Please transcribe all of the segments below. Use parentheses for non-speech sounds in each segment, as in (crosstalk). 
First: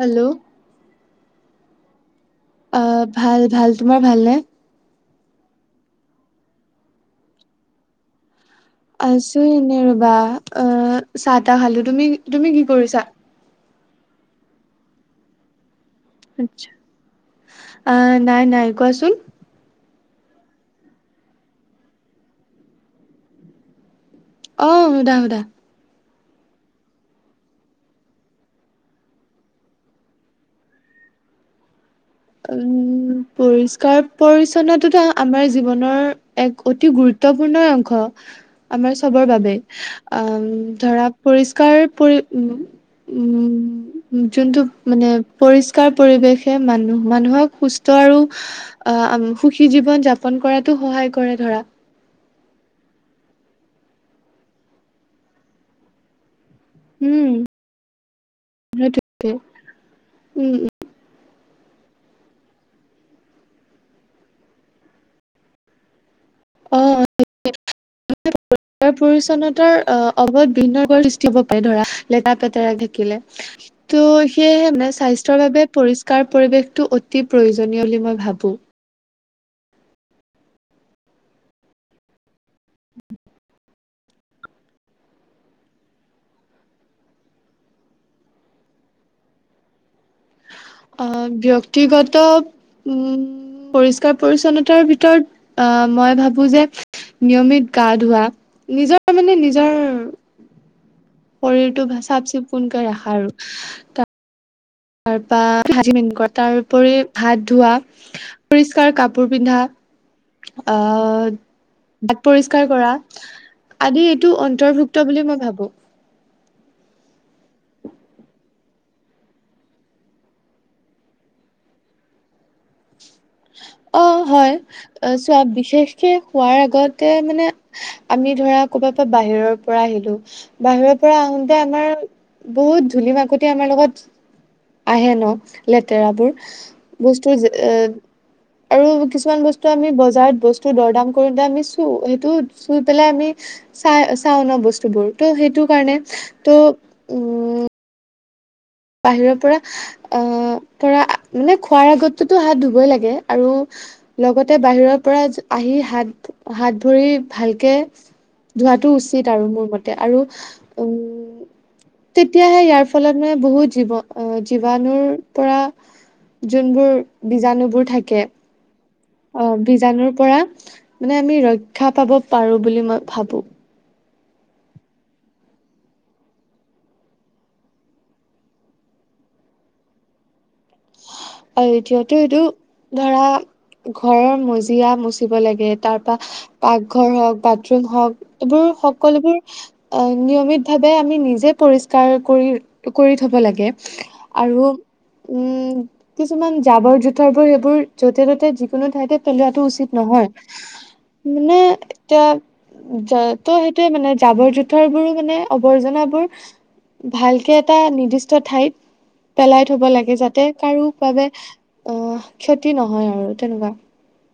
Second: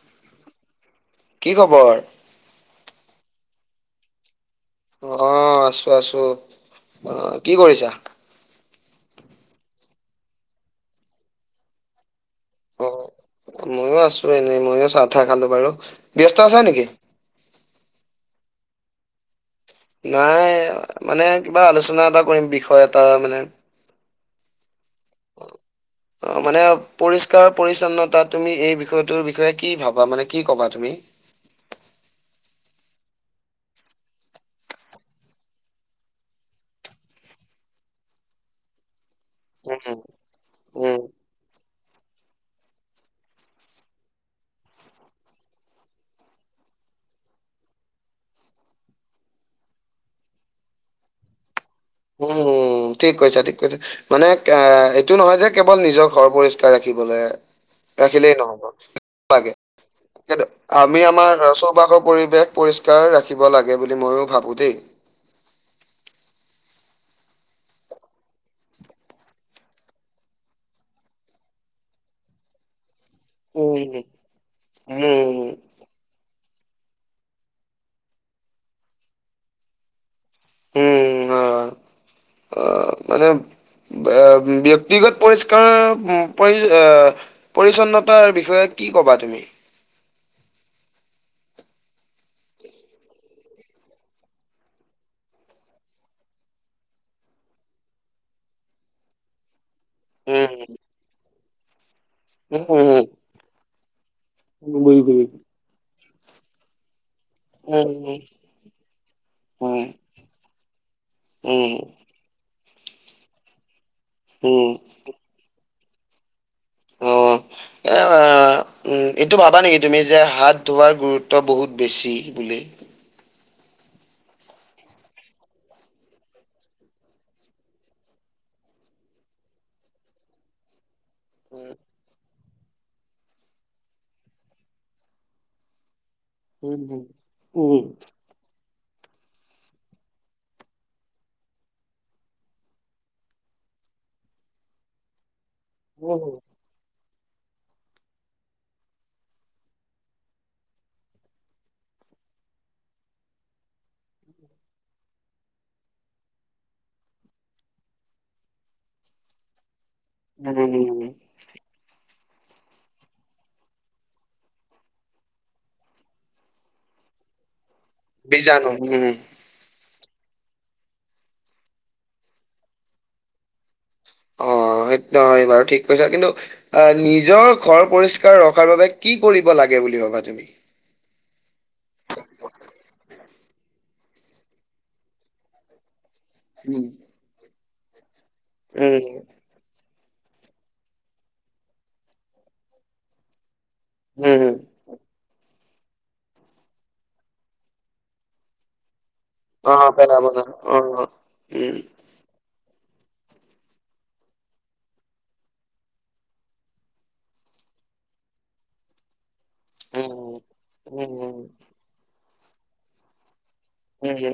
Hello কি খবৰ? অ, ভাল - ভাল তোমাৰ ভালনে? অ, আছো - আছো আহ কি কৰিছা? আছো এনে ৰবা আহ, চাহ তাহ খালো তুমি - তুমি কি কৰিছা? মইয়ো আছো এনেই ময়ো চাহ চাহ খালো বাৰু ব্যস্ত আছা নেকি। অ, নাই - নাই কোৱাচোন। নাই মানে কিবা আলোচনা এটা কৰিম বিষয় এটা মানে অহ, সুধা - সুধা। অ, মানে পৰিষ্কাৰ পৰিচ্ছন্নতা তুমি এই বিষয়টোৰ বিষয়ে কি ভাবা মানে কি ক'বা তুমি? (inaudible) উম, পৰিষ্কাৰ পৰি্ছন্নতত আমাৰ জীৱনৰ এক অতি গুৰুত্বপূৰ্ণ অংশ। আমাৰ চবৰ বাবে উম, উম ধৰা পৰিষ্কাৰ পৰি উম। উম, যোনটো মানে পৰিষ্কাৰ পৰিৱেশে মানুহ মানুহক সুস্থ আৰু আহ সুখী জীৱন যাপন কৰাতো সহায় কৰে ধৰা। উম- উম ঠিক কৈছা- ঠিক কৈছে মানে এ এইটো নহয় যে কেৱল নিজৰ ঘৰ ৰাখিবলৈ উম ৰাখিলেই নহব সেইটোৱে লাগে কিন্তু উম উম আমি আমাৰ চৌপাশৰ পৰিৱেশ পৰিষ্কাৰ ৰাখিব লাগে বুলি ময়ো ভাবো দেই (unintelligible) পৰিষ্কাৰৰ পৰিচ্ছন্নতাৰ অ, অবধ ভিন্ন ৰোগৰ সৃষ্টি হব পাৰে ধৰা লেতেৰা পেতেৰাকে থাকিলে। ত, উম, সেয়েহে মানে উম, স্বাস্থ্যৰ বাবে পৰিষ্কাৰ পৰিৱেশটো অতি প্ৰয়োজনীয় বুলি মই ভাবো। উম, অ - অ মানে ব্যক্তিগত পৰিষ্কাৰ পৰি পৰিচ্ছন্নতাৰ বিষয়ে কি ক'বা তুমি? অ ব্যক্তিগত উ পৰিষ্কাৰ পৰি্ছন্নতাৰ ভিতৰত আহ মই ভাবো যে নিয়মিত গা ধোৱা নিজৰ মানে নিজৰ উম শৰীৰটো চাফ উম, চিকুণকে উম, ৰাখা আৰু ত বুজি- বুজি। তাৰপৰা ভাজি (unintelligible) কৰা তাৰপৰি হাত ধোৱা উম, পৰিস্কাৰ কাপোৰ পিন্ধা। উম, অ উম, দাঁত পৰি কৰা আদি এইটো উম, অন্তৰ্ভুক্ত বুলি মই ভাবো অঁ। এ উ এইটো ভাবা নেকি তুমি যে হাত ধোৱাৰ গুৰুত্ব বহুত বেছি বুলি (unintelligible) অ হয় চোৱা বিশেষকে খোৱাৰ আগতে মানে আমি ধৰা ক'ব পৰা বাহিৰৰ পৰা আহিলো বাহিৰৰ পৰা আহোতে আমাৰ বহুত ধূলি মাকতি আমাৰ লগত আহে ন লেতেৰাবোৰ উম, বস্তুৰ যে এ উম, আৰু কিছুমান বস্তু আমি বজাৰত বস্তু দৰদাম কৰোতে আমি চু সেইটো চুই পেলাই আমি চাই চাওঁ নহ বস্তুবোৰ ত' সেইটো কাৰণে উম, ত' উম বাহিৰৰ পৰা আহ পৰা মানে খোৱাৰ আগতেতো হাত ধুবই লাগে আৰু লগতে বাহিৰৰ পৰা আহি হাত হাত ভৰি ভালকে ধোৱাটো উচিত আৰু মোৰ মতে আৰু উম তেতিয়াহে ইয়াৰ ফলত মানে বহুত জীৱ জীৱাণুৰ পৰা যোনবোৰ বীজাণুবোৰ থাকে বীজাণু ওহো অ বীজাণুৰ পৰা মানে আমি ৰক্ষা পাব পাৰো বুলি মই ভাবো অ অ সেইটো হয় বাৰু ঠিক কৈছা কিন্তু অ নিজৰ ঘৰ পৰিষ্কাৰ ৰখাৰ বাবে কি কৰিব লাগে বুলি ভাবা তুমি অ এতিয়াটো এইটো ধৰা ঘৰৰ মজিয়া মচিব লাগে তাৰ পা উম। পাকঘৰ হওক বাথৰুম হওক এইবোৰ উম, সকলোবোৰ অ নিয়মিত ভাৱে আমি নিজে পৰিষ্কাৰ কৰি- কৰি থব লাগে উম, উম, আৰু উম কিছুমান জাবৰ জোথৰ বোৰ সেইবোৰ যতে ত'তে যিকোনো ঠাইতে পেলোৱাটো অ', উচিত পেলাব নহয় না অ', মানে উম। এতিয়া যা ত সেইটোয়ে মানে জাবৰ জোথৰবোৰ মানে আৱৰ্জনাবোৰ ভালকে এটা নিৰ্দিষ্ট ঠাইত পেলাই থব লাগে উম, যাতে কাৰো উম, বাবে অ ক্ষতি নহয় আৰু। তেনেকুৱা উম উ।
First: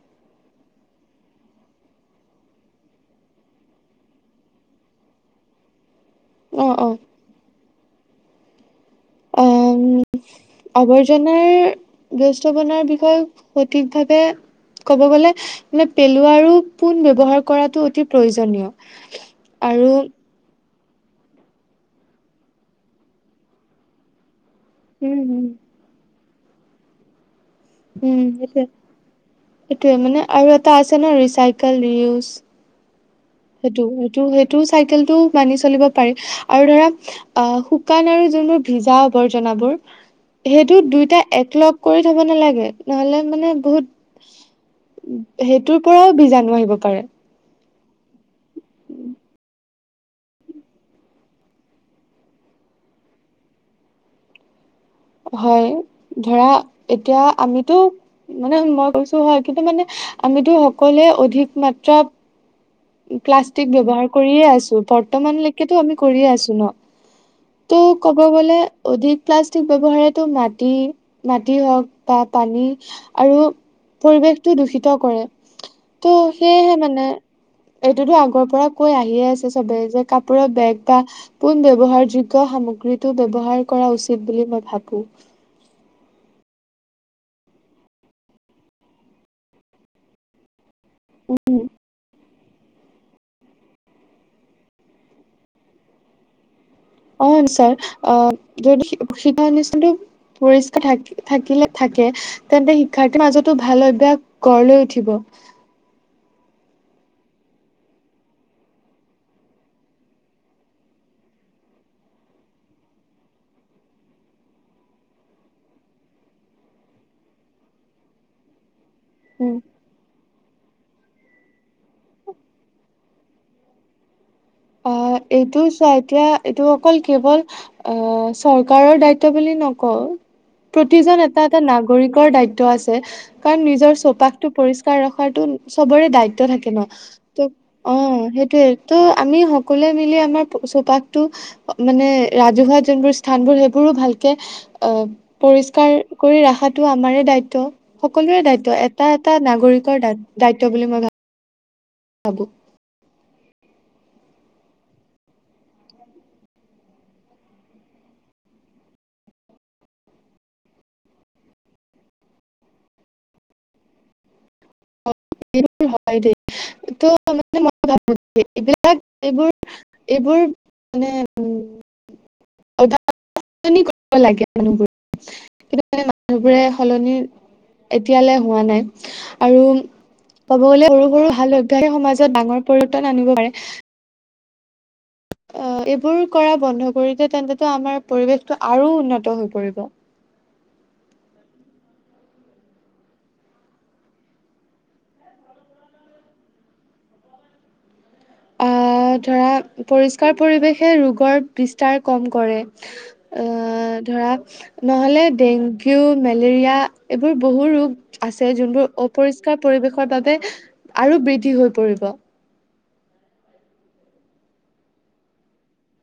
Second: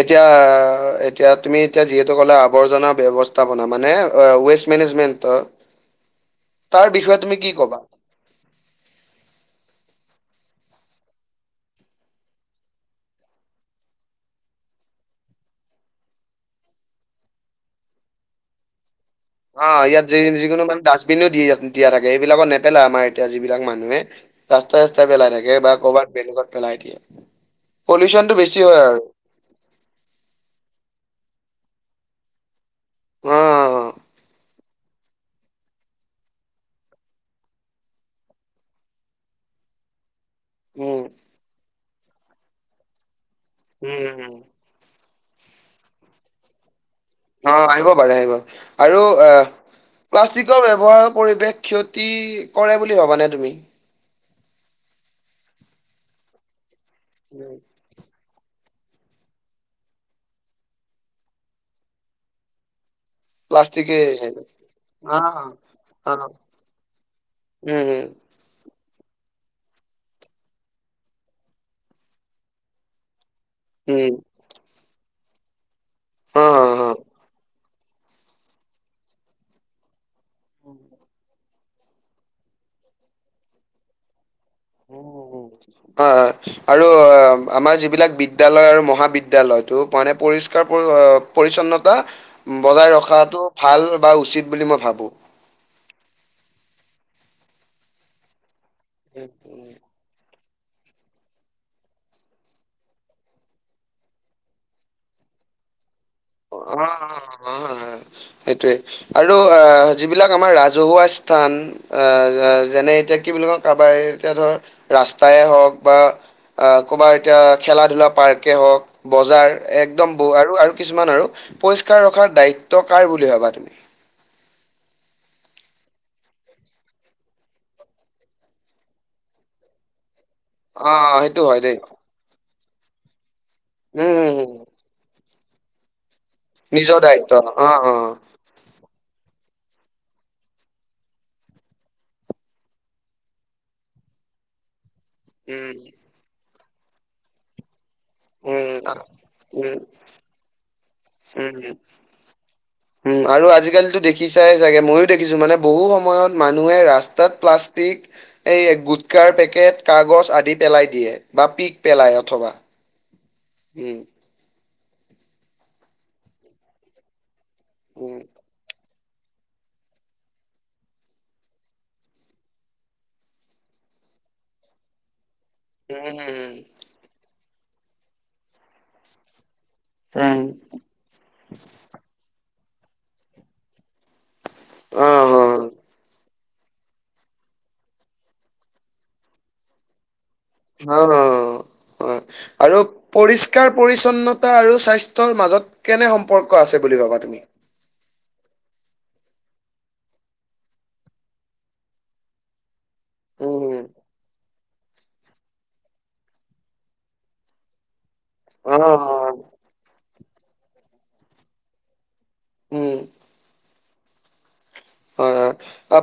এতিয়া- এতিয়া তুমি এতিয়া যিহেতু কলা আৱৰ্জনা ব্যবস্থাপনা মানে ৱে মেনেমেন্টত অ অ তাৰ বিষয়ে তুমি কি ক'বা? আহ (inaudible) আৱৰ্জনাৰ ব্যস্তৱনাৰ বিষয়ে সঠিকভাৱে ক'ব গ'লে মানে, পেলোৱাৰো পোন ব্যৱহাৰ কৰাটো অতি প্ৰয়োজনীয়। অ', আৰু ইয়াত যেহি যিকোনো মান ডাষ্টবিনো দি দিয়া থাকে। এইবিলাকত নেপেলাই আমাৰ এতিয়া যিবিলাক মানুহে। ৰাস্তা চস্তাই উম পেলাই হম থাকে বা ক'ৰবাত বেলেগত পেলাই দিয়ে। উম, পলিউচনটো বেছি সেইটোয়ে, হয় আৰু। সেইটোয়ে মানে আৰু এটা আছে আছে নহয় ৰিচাইকেল, ৰিউজ অ সেইটো, সেইটো, সেইটো চাইকেলটো মানি চলিব পাৰি আৰু ধৰা আহ শুকান আৰু কোনো ভিজা আৱৰ্জনাবোৰ সেইটো উম দুইটা একলগ কৰি থব নালাগে, নহলে মানে বহুত উম সেইটোৰ পৰাও বীজাণু আহিব পাৰে। অ', আহিব পাৰে আহিব, আৰু এ' প্লাষ্টিকৰ ব্যৱহাৰৰ পৰিৱেশ ক্ষতি কৰে বুলি ভাবানে তুমি? হয় ধৰা, এতিয়া উম, আমিতো মানে উম মই কৈছো হয়, কিন্তু মানে, আমিতো সকলোৱে অধিক মাত্ৰা প্লাষ্টিক প্লাষ্টিকে ব্যৱহাৰ কৰিয়ে আছো, অ বৰ্তমানলৈকেতো আমি অ কৰিয়ে আছো ন'। ত', উম ক'ব গ'লে অধিক প্লাষ্টিক ব্যৱহাৰেটো মাটি, মাটি হওক বা পানী আৰু উম পৰিৱেশটো দূষিত কৰে, ত', অ অ সেয়েহে মানে এইটোতো আগৰ পৰা কৈ আহিয়ে আছে চবেই যে, কাপোৰৰ বেগ বা পোন ব্যৱহাৰযোগ্য সামগ্ৰীটো ব্যৱহাৰ কৰা উচিত। বুলি মই ভাবো। উম, আ আৰু আমাৰ যিবিলাক বিদ্যয়ালয় আৰু মহাবিদ্যালয়টো মানে পৰিষ্কাৰ পৰিচ্ছন্নতা বজাই ৰখাটো ভাল বা উচিত বুলি মই ভাবো। অ', ছাৰ, অ', যদি শিপ-শিপা নিচিনাটো পৰিষ্কাৰ থাক-থাকিলে থাকে, তেন্তে শিক্ষাৰ্থীৰ মাজতো ভাল অভ্যাস গঢ় লৈ উঠিব। (inaudible) অ', অ', অ', সেইটোৱে আৰু এ', যিবিলাক আমাৰ ৰাজহুৱা স্থান উম, এ, যেনে এতিয়া কি বুলি কওঁ, কাৰোবাৰ এতিয়া ধৰ ৰাস্তাই হওঁক বা অ', ক'বাৰ এতিয়া খেলা ধলা পাৰ্ক হওঁক, বজাৰ উম একদম ব'ৰ। আৰু আৰু কিছুমান আৰু পৰিষ্কাৰ ৰখা দায়িত্ব কাৰ বুলি ভাবা তুমি? আহ এইটো চোৱা, এতিয়া এইটো অকল কেৱল, অ', চৰকাৰৰ দায়িত্ব বুলি নকওঁ। অ প্ৰতিজন এটা সেইটো এটা হয় দেই নাগৰিকৰ দায়িত্ব আছে। কাৰণ নিজৰ উম উম চৌপাশটো উম পৰিষ্কাৰ ৰখ সেইটো চবৰে দায়িত্ব থাকে ন। ত', অ', সেইটোৱেইটো আমি সকলোৱে মিলি আমাৰ চৌপাশটো, মানে ৰাজহুৱা যোনবোৰ স্থানবোৰ, সেইবোৰো ভাল কে অ', উম পৰিষ্কাৰ কৰি ৰাখাটো আমাৰে দায়িত্ব। সকলোৰে উম দায়িত্ব। এটা এটা উম নাগৰিকৰ দান। দায়িত্ব বুলি মই ভাবো। উম উম, আৰু আজিকালিতো দেখি দেখিছাই চাগে ময়ো দেখিছো। মানে, বহু সময়ত মানুহে ৰাস্তাত প্লাষ্টিক এই গুটকাৰ পেকেট কাগজ আদি পেলাই দিয়ে বা পিক পেলাই অথবা। উম। এইবোৰ হয় দেই ত মানে মই ভাবো উম, দেই এইবিলাক- তাক, এইবোৰ, এইবোৰ মানে উম লাগে মানু্হ বোৰ। কিন্তু মানে, মানুহবোৰে সলনি এতিয়ালৈ হোৱা নাই আৰু উম, উম, উম, কবলে গ'লে সৰু সৰু ভাল অভ্যাসে সমাজত ডাঙৰ পৰিৱৰ্তন আনিব পাৰে। অ এইবোৰ কৰা বন্ধ কৰি দিয়ে তেন্তটো আমাৰ পৰিৱেশটো আৰু উন্নত হৈ পৰিব। হা অ। হয় আৰু পৰিস্কাৰ পৰিচ্ছন্নতা আৰু স্বাস্থ্যৰ মাজত কেনে সম্পৰ্ক আছে বুল বুলি ভাবা তুমি? আহ ধৰা পৰিষ্কাৰ পৰিৱেশে ৰোগৰ বিস্তাৰ কম কৰে। আ উম, ধৰা নহলে ডেংগু মেলেৰিয়া এইবোৰ বহু ৰোগ আছে যোনবোৰ অ', অপৰিষ্কাৰ পৰিৱেশৰ বাবে আৰু বৃদ্ধি হৈ পৰিব উম হয় হয়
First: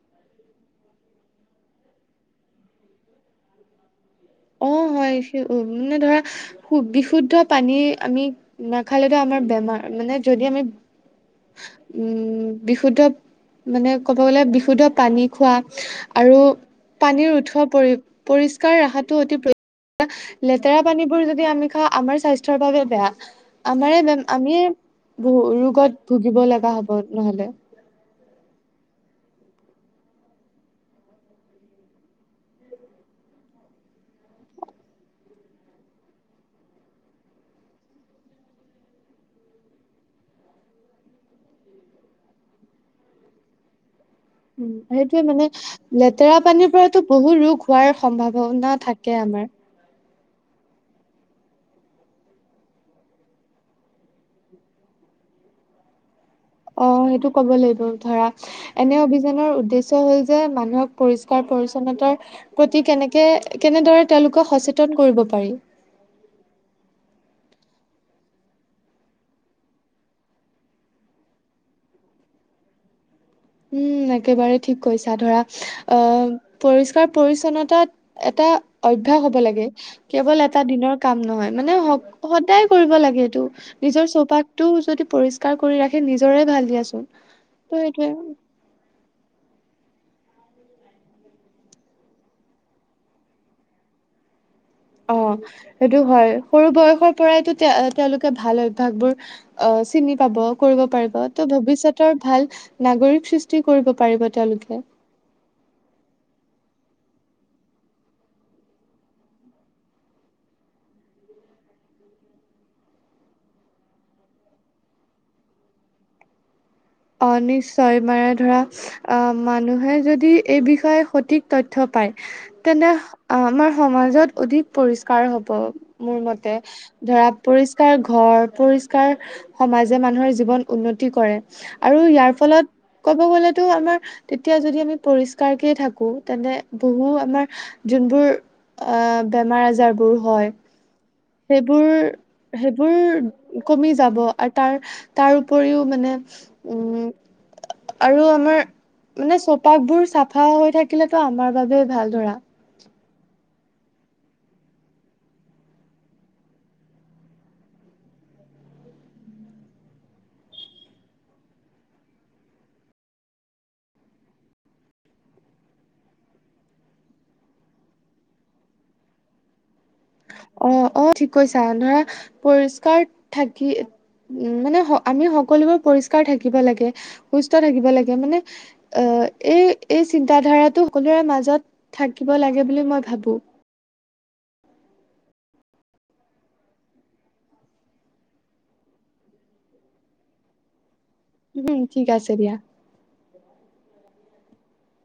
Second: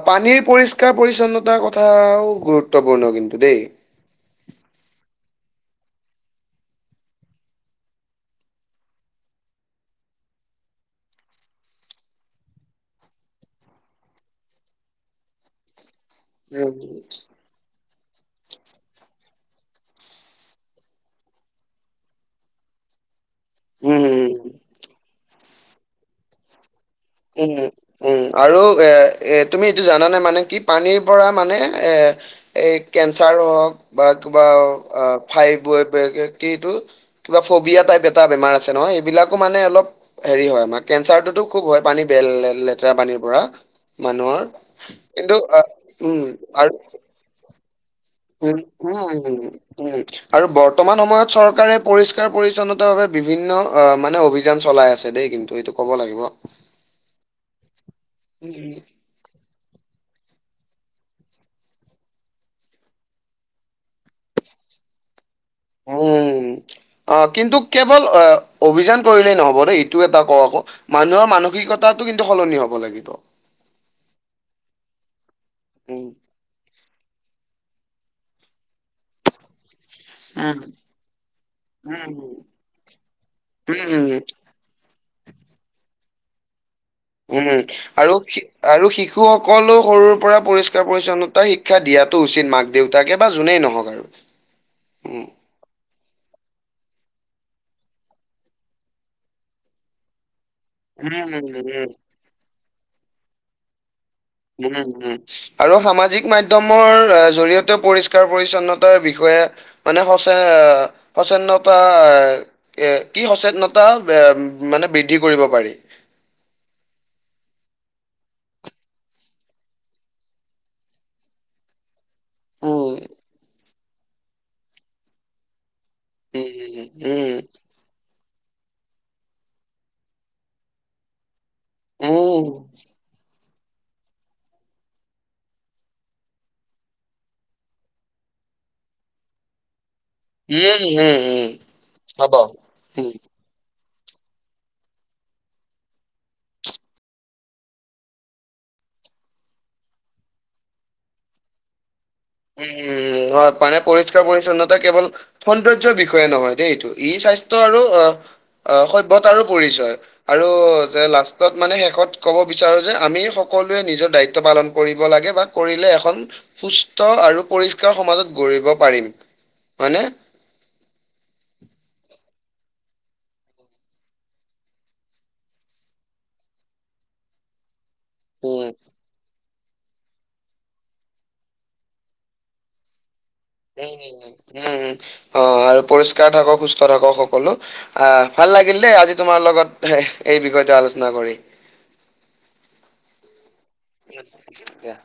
পানীৰ পৰিষ্কাৰ পৰিচ্ছন্নতাৰ কথাও গুৰুত্বপূৰ্ণ কিন্তু দেই অ (inaudible) হয় উ মানে ধৰা বিশুদ্ধ পানী আমি নাখালেতো আমাৰ বেমাৰ মানে যদি আমি উম বিশুদ্ধ মানে ক'ব গ'লে বিশুদ্ধ পানী খোৱা আৰু উম। পানীৰ উঠোৱা পৰি পৰিষ্কাৰ ৰাখাটো অতি প্ৰ লেতেৰা পানীবোৰ যদি আমি খাওঁ আমাৰ স্বাস্থ্যৰ বাবে বেয়া আমাৰে ব (unintelligible) উম, আমি ব (unintelligible) ৰোগত ভুগিব লগা হব নহ'লে। উম উম আৰু এ এ তুমি এইটো জানানে মানে কি পানীৰ পৰা মানে এ এ কেঞ্চাৰ হ'ক বা (unintelligible) ফাইব (unintelligible) কি এইটো কিবা ফবিয়া টাইপ টা বেমাৰ আছে নহয় এইবিলাকো মানে অলপ হেৰি হয় আমাৰ কেঞ্চাৰটোতো খুব হয় পানী বেল লেতেৰা পানীৰ পৰা মানুহৰ উম সেইটোৱে কিন্তু মানে উম লেতেৰা পানীৰ পৰাতো আৰু বহু ৰোগ হোৱাৰ উ সম্ভাৱনা উ থাকে উ আমাৰ। উম আৰু বৰ্তমান সময়ত চৰকাৰে পৰিষ্কাৰ পৰিচ্ছন্নতা ভাৱে বিভিন্ন অ মানে অভিযান চলাই আছে দেই কিন্তু এইটো ক'ব লাগিব অ সেইটো ক'ব লাগিব ধৰা এনে অভিযানৰ উদ্দেশ্য হল যে মানুহক পৰিষ্কাৰ পৰিচ্ছন্নতাৰ প্ৰতি কেনেকে কেনেদৰে তেওঁলোকৰ সচেতন কৰিব পাৰি উম অ কিন্তু কেৱল অ অভিযান কৰিলেই নহব দেই এইটো এটা ক আকৌ মানুহৰ মানসিকতা কিন্তু সলনি হ'ব লাগিব উম একেবাৰে ঠিক কৈছা ধৰা অ উম পৰিষ্ পৰি্ছন্নতাত এটা অভ্যাস হ'ব লাগে কেৱল উম এটা দিনৰ কাম নহয় মানে সদায় কৰিব লাগে এইটো উম নিজৰ চৌপাশতটো যদি পৰিষ্কাৰ কৰি ৰাখে নিজৰে ভাল দিয়াছোন উম আৰু আৰু শিশু সকললে সৰুৰ পৰা পৰিষ্কাৰ পৰি্ছন্নতা শিক্ষা দিয়াটো উচিত মাক দেউতাকে বা যোনেই নহওক আৰু (inaudible) অ সেইটো হয় সৰু বয়সৰ পৰাইতো তেওঁ তেওঁলোকে ভাল অভ্যাসবোৰ চিনি পাব কৰিব উম পাৰিব ত' উম ভৱিষ্যতৰ ভাল নাগৰিক সৃষ্টি কৰিব পাৰিব উম তেওঁলোকে হম আৰু সামাজিক মাধ্যম জৰিয়তে পৰিষ্কাৰ পৰিছন্নতাৰ বিষয়ে মানে স (unintelligible) সচেনত এ এ কি সচেতনতা মানে বৃদ্ধি কৰিব পাৰি (inaudible) অ নিশ্চয় মানে ধৰা অ মানুহে যদি এই বিষয়ে সঠিক তথ্য পাই তেনে উম আমাৰ সমাজত অধিক পৰিষ্কাৰ হব মোৰ মতে উম ধৰা উম পৰিষ্কাৰ ঘৰ পৰিস্কাৰ সমাজে মানুহৰ জীৱন উন্নতি কৰে আৰু উম উম উম ইয়াৰ ফলত ক'ব গ'লে টো আমাৰ তেতিয়া যদি আমি পৰিষ্কাৰকে থাকো তেন্তে বহু আমাৰ যোনবোৰ আ বেমাৰ আজাৰ হয় উম উম উম সেইবোৰ হ'ব উম সেইবোৰ কমি যাব আৰু তাৰ তাৰ উপৰিও মানে উম আৰু আমাৰ মানে চৌপাশ বোৰ চাফা হৈ থাকিলেতো আমাৰ বাবে ভাল ধৰা উম হয় মানে পৰিষ্কাৰ পৰিচ্ছন্নতা কেৱল সৌন্দৰ্যৰ বিষয়ে নহয় দেই এইটো ই স্বাস্থ্য আৰু অ অ সভ্যতাৰো পৰিচয় আৰু যে লাষ্টত মানে শেষত ক'ব বিচাৰো আমি সকলোৱে নিজৰ দায়িত্ব পালন কৰিব লাগে বা কৰিলে এখন সুস্ স্থ আৰু পৰিষ্কাৰ সমাজত গঢ়িব পাৰিম হয়নে অ অ ঠিক কৈছা ধৰা পৰিষ্কাৰ থাকি উ মানে আমি সকলোবোৰ পৰিষ্কাৰ থাকিব লাগে সুস্থ থাকিব লাগে মানে উম অ এই এই চিন্তাধাৰাটো সকলোৰে মাজত থাকিব লাগে বুলি মই ভাবোঁ উম উম উম উম উম অ আৰু পৰিষ্কাৰ থাকক সুস্থ থাকক সকলো আহ ভাল ভাল লাগিল দেই আজি তোমাৰ লগত হ এই বিষয়টো আলো উ হুম, ঠিক আছে দিয়া। দিয়া।